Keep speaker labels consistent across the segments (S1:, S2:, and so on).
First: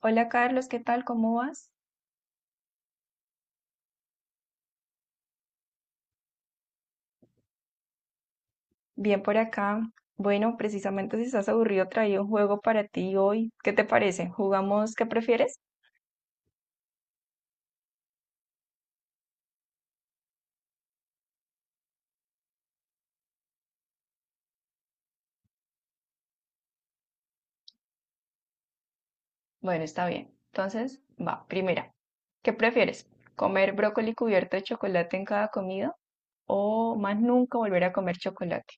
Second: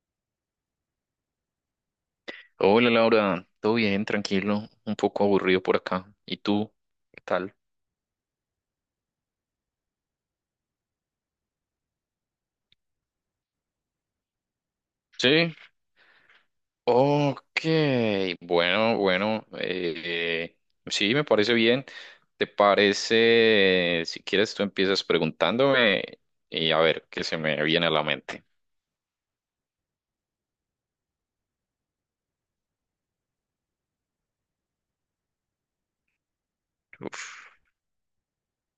S1: Hola Carlos, ¿qué tal? ¿Cómo vas?
S2: Hola Laura, todo bien, tranquilo, un poco aburrido por acá. ¿Y tú? ¿Qué tal?
S1: Bien por acá. Bueno, precisamente si estás aburrido, traí un juego para ti hoy. ¿Qué te parece? ¿Jugamos qué
S2: Sí.
S1: prefieres?
S2: Ok, bueno, bueno, sí, me parece bien. ¿Te parece, si quieres, tú empiezas preguntándome y a ver qué se me viene a la mente?
S1: Bueno, está bien. Entonces, va, primera. ¿Qué prefieres? ¿Comer brócoli cubierto de chocolate en cada comida o más
S2: Uf.
S1: nunca volver a comer chocolate?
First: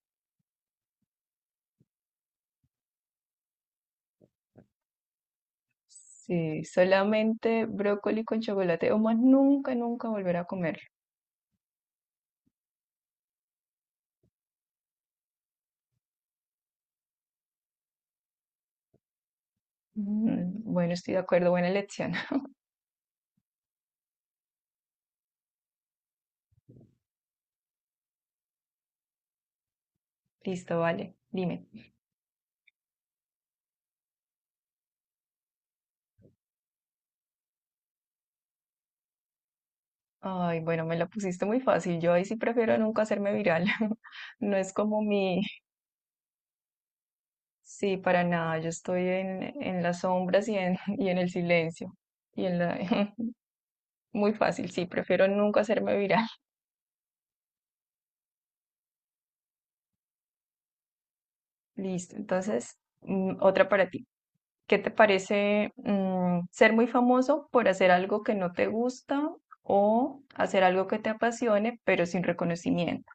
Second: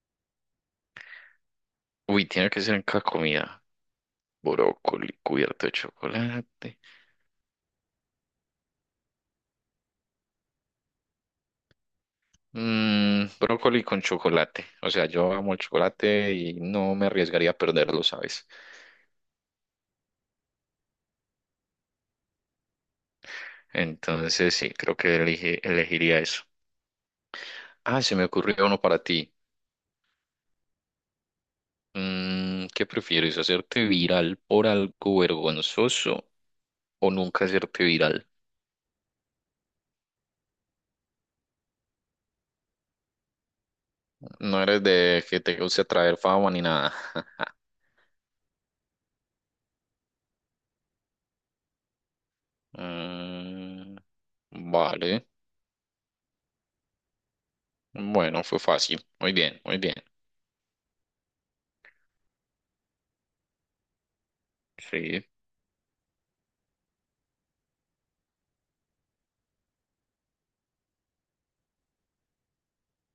S2: Uy, tiene que ser en cada comida. Brócoli cubierto de
S1: Sí,
S2: chocolate.
S1: solamente brócoli con chocolate o más nunca, nunca volver a comerlo.
S2: Brócoli con chocolate. O sea, yo amo el chocolate y no me arriesgaría a perderlo, ¿sabes?
S1: Bueno, estoy de acuerdo, buena elección.
S2: Entonces, sí, creo que elegiría eso. Ah, se me ocurrió uno para ti.
S1: Listo, vale. Dime.
S2: ¿Qué prefieres? ¿Hacerte viral por algo vergonzoso o nunca hacerte viral?
S1: Ay, bueno, me la pusiste muy fácil. Yo ahí sí prefiero nunca hacerme viral. No
S2: No
S1: es
S2: eres
S1: como
S2: de que
S1: mi...
S2: te guste atraer fama ni nada.
S1: Sí, para nada. Yo estoy en las sombras y en, y en el silencio. Y en la...
S2: Mm,
S1: Muy fácil, sí,
S2: vale.
S1: prefiero nunca hacerme viral.
S2: Bueno, fue fácil. Muy bien, muy bien.
S1: Listo. Entonces, otra para ti. ¿Qué te
S2: Sí.
S1: parece, ser muy famoso por hacer algo que no te gusta o hacer algo que te apasione, pero sin reconocimiento?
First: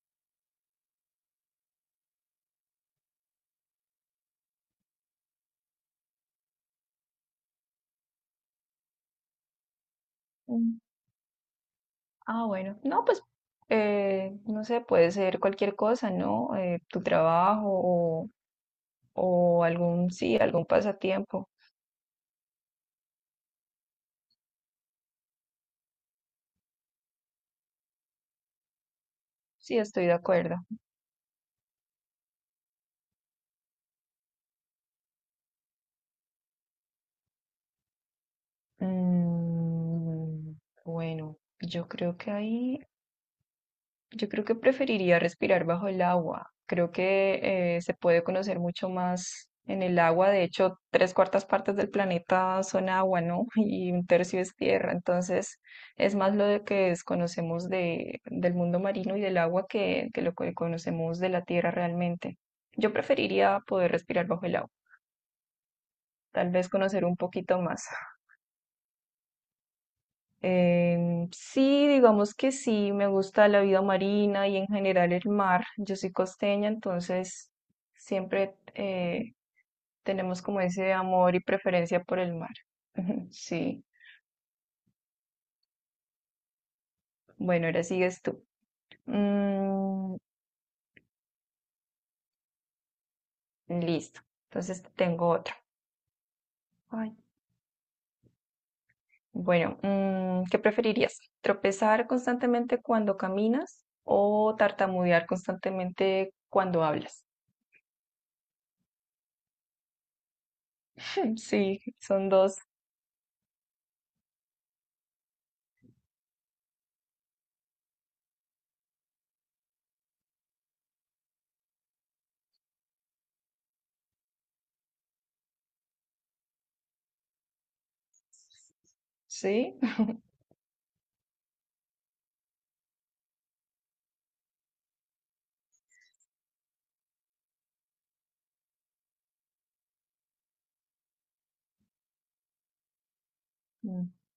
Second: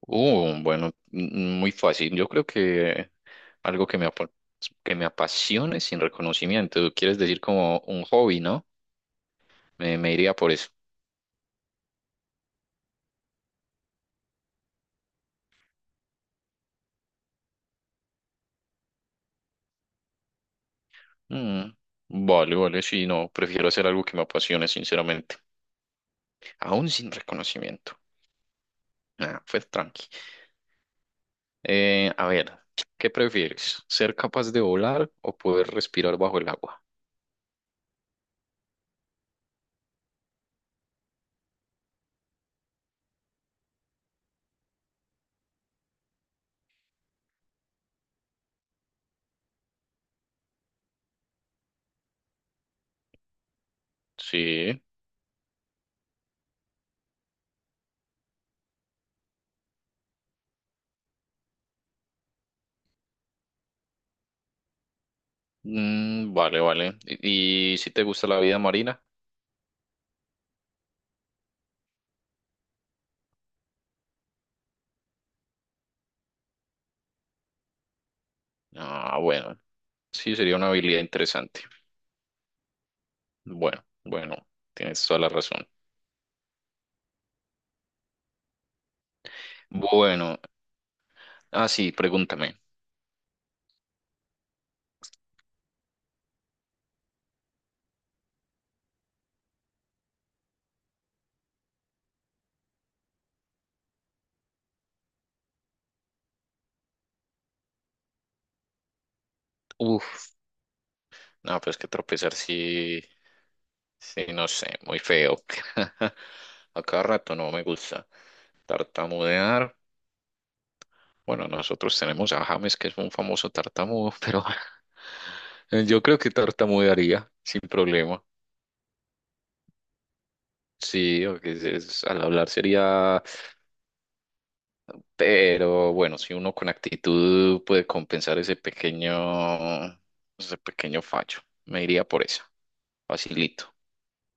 S2: Bueno, muy fácil. Yo creo que algo que que me apasione sin reconocimiento. Quieres decir como un hobby, ¿no? Me iría por eso.
S1: Mm, bueno, no, pues, no sé, puede ser cualquier cosa, ¿no? Tu trabajo o algún, sí, algún pasatiempo.
S2: Mm, vale, vale, sí, no, prefiero hacer algo que me apasione, sinceramente. Aún sin reconocimiento. Nah, pues
S1: Sí, estoy
S2: tranqui.
S1: de acuerdo.
S2: A ver, ¿qué prefieres? ¿Ser capaz de volar o poder respirar bajo el agua?
S1: Mm, bueno, yo creo que ahí yo creo que preferiría respirar bajo el agua. Creo que, se puede conocer mucho más en el agua. De hecho, tres cuartas partes del planeta son agua, ¿no? Y un tercio es
S2: Sí.
S1: tierra. Entonces, es más lo de que desconocemos de, del mundo marino y del agua que lo que conocemos de la tierra realmente. Yo preferiría poder respirar bajo el agua.
S2: Mm,
S1: Tal
S2: vale,
S1: vez
S2: vale.
S1: conocer un poquito
S2: ¿Y
S1: más.
S2: si te gusta la vida marina?
S1: Sí, digamos que sí, me gusta la vida marina y en general el mar. Yo soy costeña, entonces siempre
S2: Ah, bueno, sí,
S1: tenemos
S2: sería
S1: como
S2: una
S1: ese
S2: habilidad
S1: amor y
S2: interesante.
S1: preferencia por el mar. Sí,
S2: Bueno, bueno, tienes toda la razón.
S1: bueno, ahora sigues tú. Mm,
S2: Bueno, ah, sí, pregúntame.
S1: listo, entonces tengo otro. Ay, bueno, ¿qué preferirías? ¿Tropezar constantemente cuando caminas o tartamudear constantemente cuando hablas?
S2: Uf, no, pues
S1: Sí,
S2: que
S1: son
S2: tropezar
S1: dos,
S2: sí, sí, no sé, muy feo. A cada rato no me gusta tartamudear. Bueno, nosotros tenemos a James, que es un famoso tartamudo, pero yo creo que tartamudearía sin problema.
S1: sí.
S2: Sí, o que al hablar sería... Pero bueno, si uno con actitud puede compensar ese pequeño fallo, me iría por eso. Facilito.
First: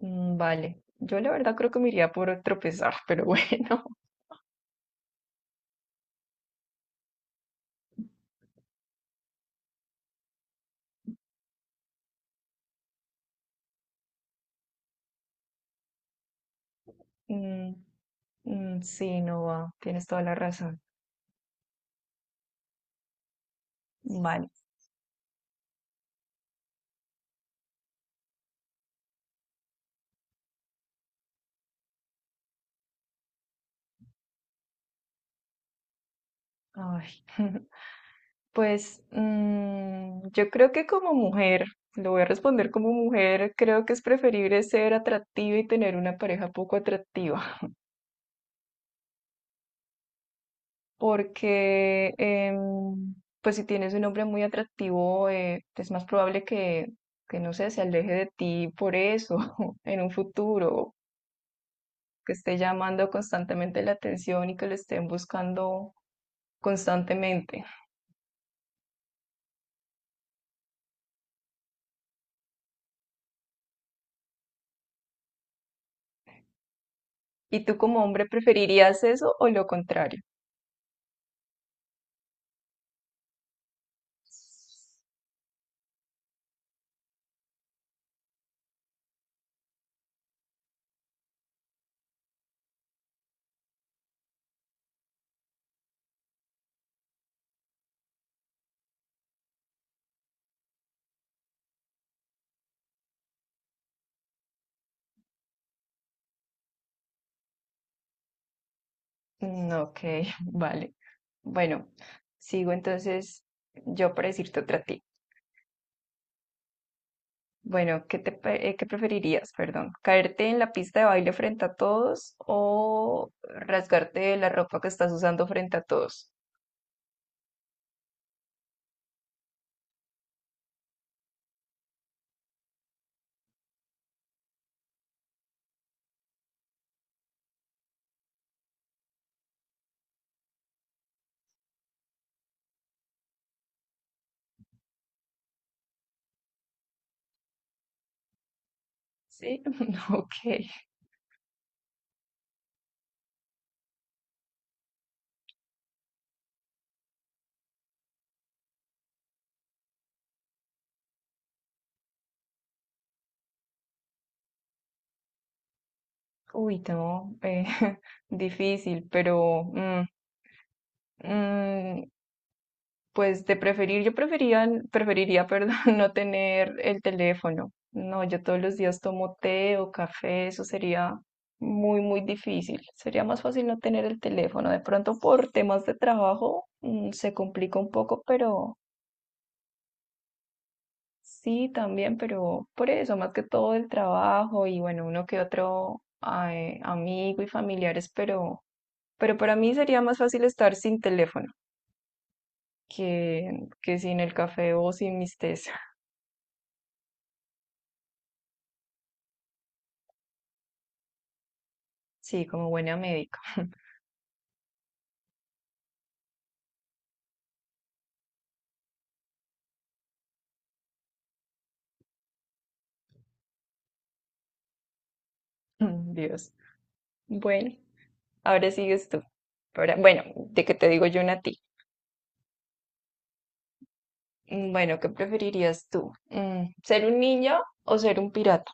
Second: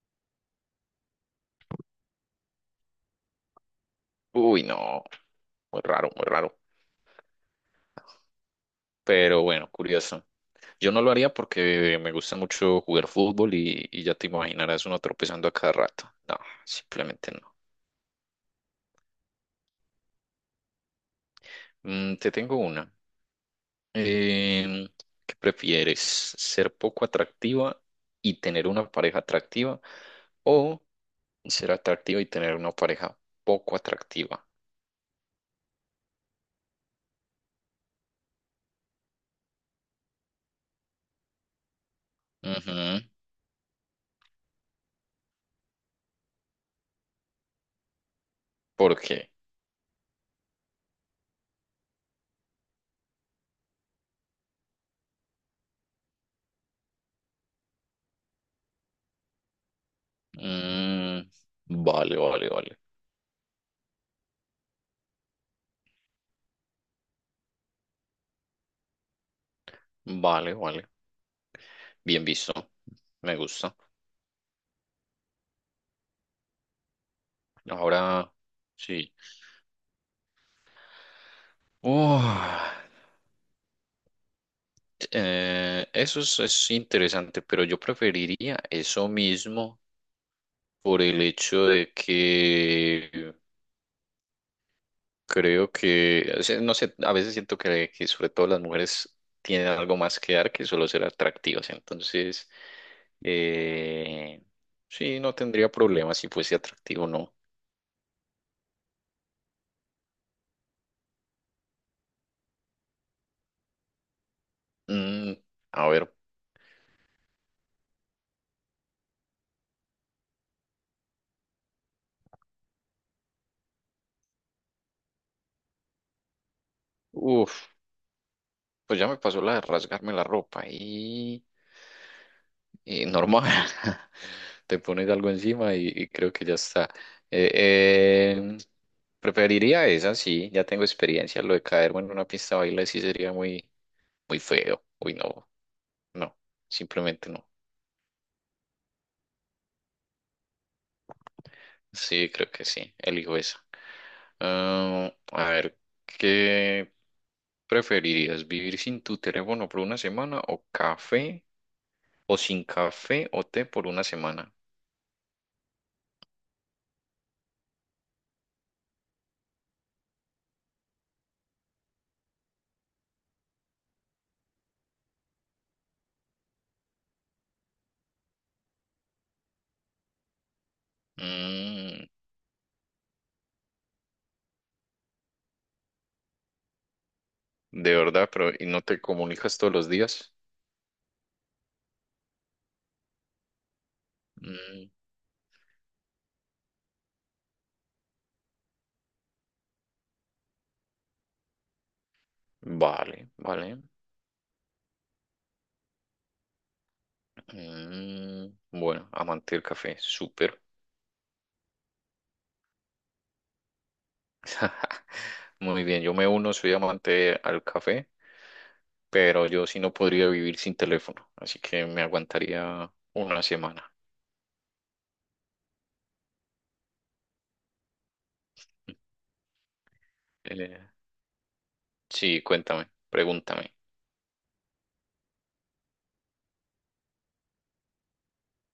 S1: Vale, yo la verdad creo que me iría por tropezar, pero bueno.
S2: Uy, no, muy raro, muy raro. Pero bueno, curioso. Yo no lo haría porque me gusta mucho jugar fútbol y ya te imaginarás uno tropezando a cada rato. No, simplemente no.
S1: Mm, sí, no va, tienes toda la razón.
S2: Te tengo una.
S1: Vale.
S2: Em, ¿qué prefieres? ¿Ser poco atractiva y tener una pareja atractiva o ser atractiva y tener una pareja poco atractiva?
S1: Ay. Pues, yo creo que como mujer, lo voy a responder
S2: Ujú.
S1: como mujer, creo que es preferible ser atractiva y tener una pareja poco atractiva.
S2: ¿Por qué?
S1: Porque, pues si tienes un hombre muy atractivo, es más probable que, no sé, se aleje de ti por eso en un futuro,
S2: Mm, vale,
S1: que
S2: vale,
S1: esté
S2: vale.
S1: llamando constantemente la atención y que lo estén buscando constantemente.
S2: Vale, vale. Bien visto. Me gusta.
S1: ¿Y tú como hombre
S2: Ahora
S1: preferirías
S2: sí.
S1: eso o lo contrario?
S2: Oh, eso es interesante, pero yo preferiría eso mismo por el hecho de que creo que, o sea, no sé, a veces siento que sobre todo las mujeres tienen algo más que dar que solo ser atractivas. Entonces, eh, sí, no tendría problema si fuese atractivo o no.
S1: Ok, vale. Bueno, sigo entonces yo para decirte otra tip.
S2: Mm, a ver,
S1: Bueno, ¿qué te, qué preferirías, perdón? ¿Caerte en la pista de baile frente a todos o rasgarte la ropa que estás usando frente a todos?
S2: uff, pues ya me pasó la de rasgarme la ropa y normal. Te pones algo encima y creo que ya está. Eh, eh, preferiría esa, sí, ya tengo experiencia. Lo de caerme en una pista de baile sí sería muy, muy feo. Uy, no, no, simplemente no.
S1: Sí, ok.
S2: Sí, creo que sí, elijo esa. Ah, a ver, ¿qué preferirías? ¿Vivir sin tu teléfono por una semana o café? ¿O sin café o té por una semana?
S1: Uy, no, difícil, pero mm, pues de preferir, yo preferiría, perdón, no tener el teléfono. No, yo todos los días tomo té o café, eso sería muy,
S2: Mm,
S1: muy difícil. Sería más fácil no tener el teléfono. De pronto por temas de trabajo, se complica un
S2: de
S1: poco,
S2: verdad, pero ¿y
S1: pero
S2: no te comunicas todos los días?
S1: sí también, pero por eso, más que todo el trabajo y
S2: Mm.
S1: bueno, uno que otro ay, amigo y familiares, pero para mí sería más fácil estar sin teléfono
S2: Vale,
S1: que,
S2: vale.
S1: que sin el café o sin mis tés.
S2: Bueno, amante del café, súper.
S1: Sí, como buena médica.
S2: Muy bien, yo me uno, soy amante al café, pero yo sí no podría vivir sin teléfono, así que me aguantaría una semana.
S1: Dios. Bueno, ahora sigues tú. Bueno, de que
S2: Eh,
S1: te digo yo una a ti.
S2: sí, cuéntame, pregúntame.
S1: Bueno, ¿qué preferirías tú? ¿Ser un ninja o ser un pirata?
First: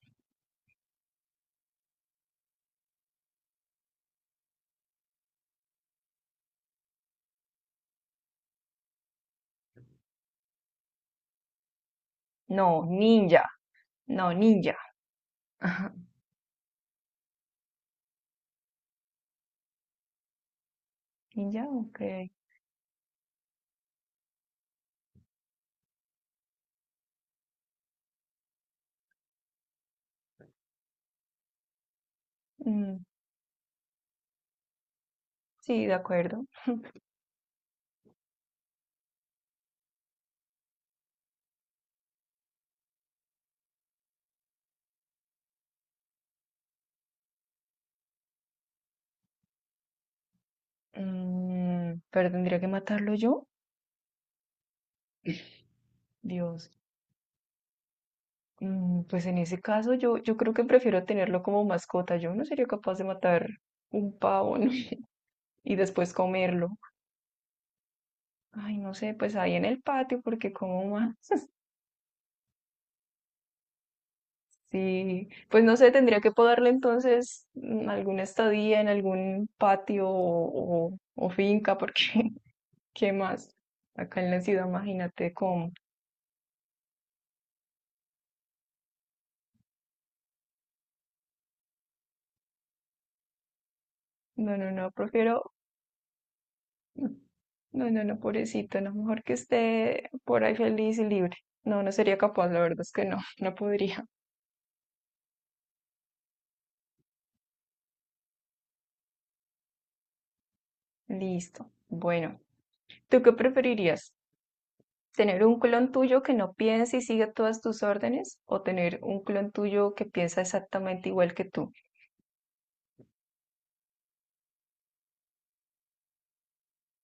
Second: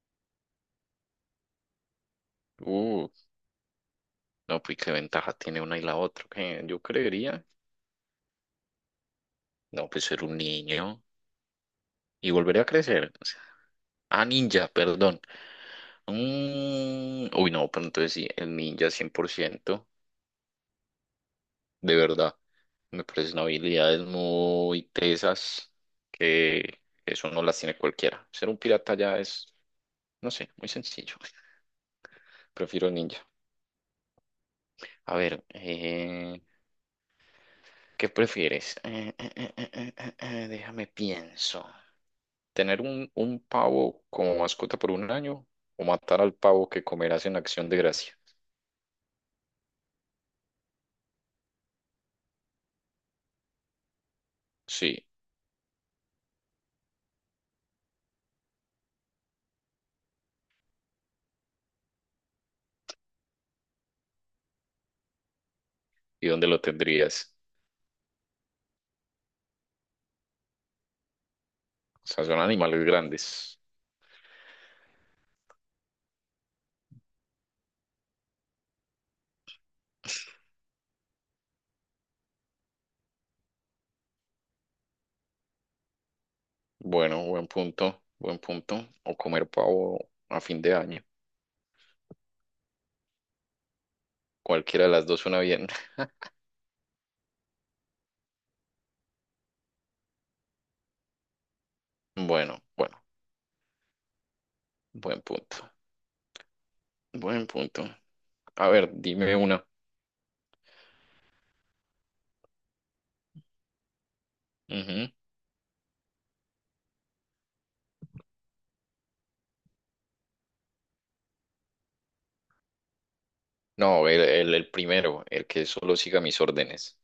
S2: Uh, no, pues qué ventaja tiene una y la otra. ¿Qué? Yo creería, no, pues ser un niño y volver a
S1: No,
S2: crecer. O sea,
S1: ninja.
S2: ah,
S1: No,
S2: ninja,
S1: ninja.
S2: perdón.
S1: Ajá.
S2: Uy, no, pero entonces sí, el ninja 100%
S1: Ninja,
S2: de
S1: ok.
S2: verdad. Me parecen habilidades muy tesas que eso no las tiene cualquiera. Ser un pirata ya es, no sé, muy sencillo. Prefiero
S1: Mm,
S2: ninja. A ver,
S1: sí, de acuerdo.
S2: ¿qué prefieres? Déjame pienso. ¿Tener un pavo como mascota por un año o matar al pavo que comerás en Acción de Gracia?
S1: Pero tendría que matarlo yo.
S2: Sí.
S1: Dios. Pues en ese caso yo creo que prefiero tenerlo como mascota. Yo no sería capaz de matar un pavo, ¿no? Y después
S2: ¿Y dónde lo
S1: comerlo.
S2: tendrías?
S1: Ay, no sé, pues ahí en el patio, porque como más,
S2: O sea, son animales grandes.
S1: sí, pues no sé, tendría que poderle entonces, alguna estadía en algún patio o, o finca, porque ¿qué más? Acá en la ciudad, imagínate cómo.
S2: Bueno, buen punto, buen punto. O comer pavo a fin de año.
S1: No, no,
S2: Cualquiera
S1: no,
S2: de las dos suena
S1: prefiero,
S2: bien.
S1: no, no, no, pobrecito, no, mejor que esté por ahí feliz y libre. No, no sería capaz, la
S2: Bueno,
S1: verdad es
S2: bueno,
S1: que no, no podría.
S2: buen punto. Buen punto. A ver, dime una.
S1: Listo. Bueno, ¿tú qué preferirías?
S2: Ujú.
S1: Tener un clon tuyo que no piense y siga todas tus órdenes o tener un clon tuyo que piensa exactamente igual que tú.
S2: No, el primero, el que solo siga mis órdenes.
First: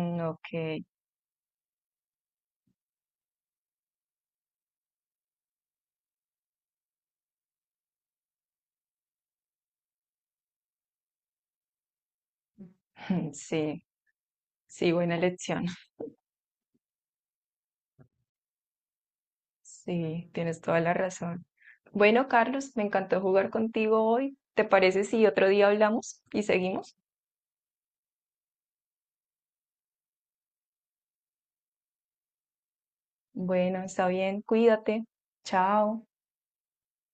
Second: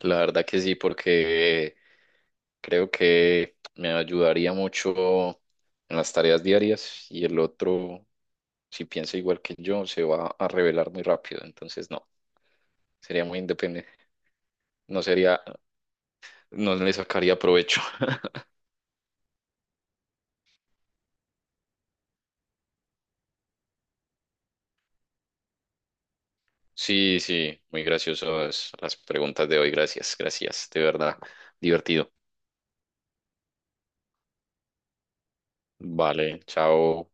S2: La verdad que sí,
S1: Ok,
S2: porque creo que me ayudaría mucho en las tareas diarias y el otro, si piensa igual que yo, se va a revelar muy rápido. Entonces, no, sería muy
S1: sí,
S2: independiente.
S1: sí,
S2: No
S1: buena
S2: sería.
S1: lección.
S2: No le sacaría provecho.
S1: Sí, tienes toda la razón. Bueno, Carlos, me encantó jugar contigo hoy. ¿Te parece si otro día hablamos y seguimos?
S2: Sí, sí, muy graciosas las preguntas de hoy. Gracias, gracias, de verdad, divertido.
S1: Bueno, está bien, cuídate. Chao.
S2: Vale, chao.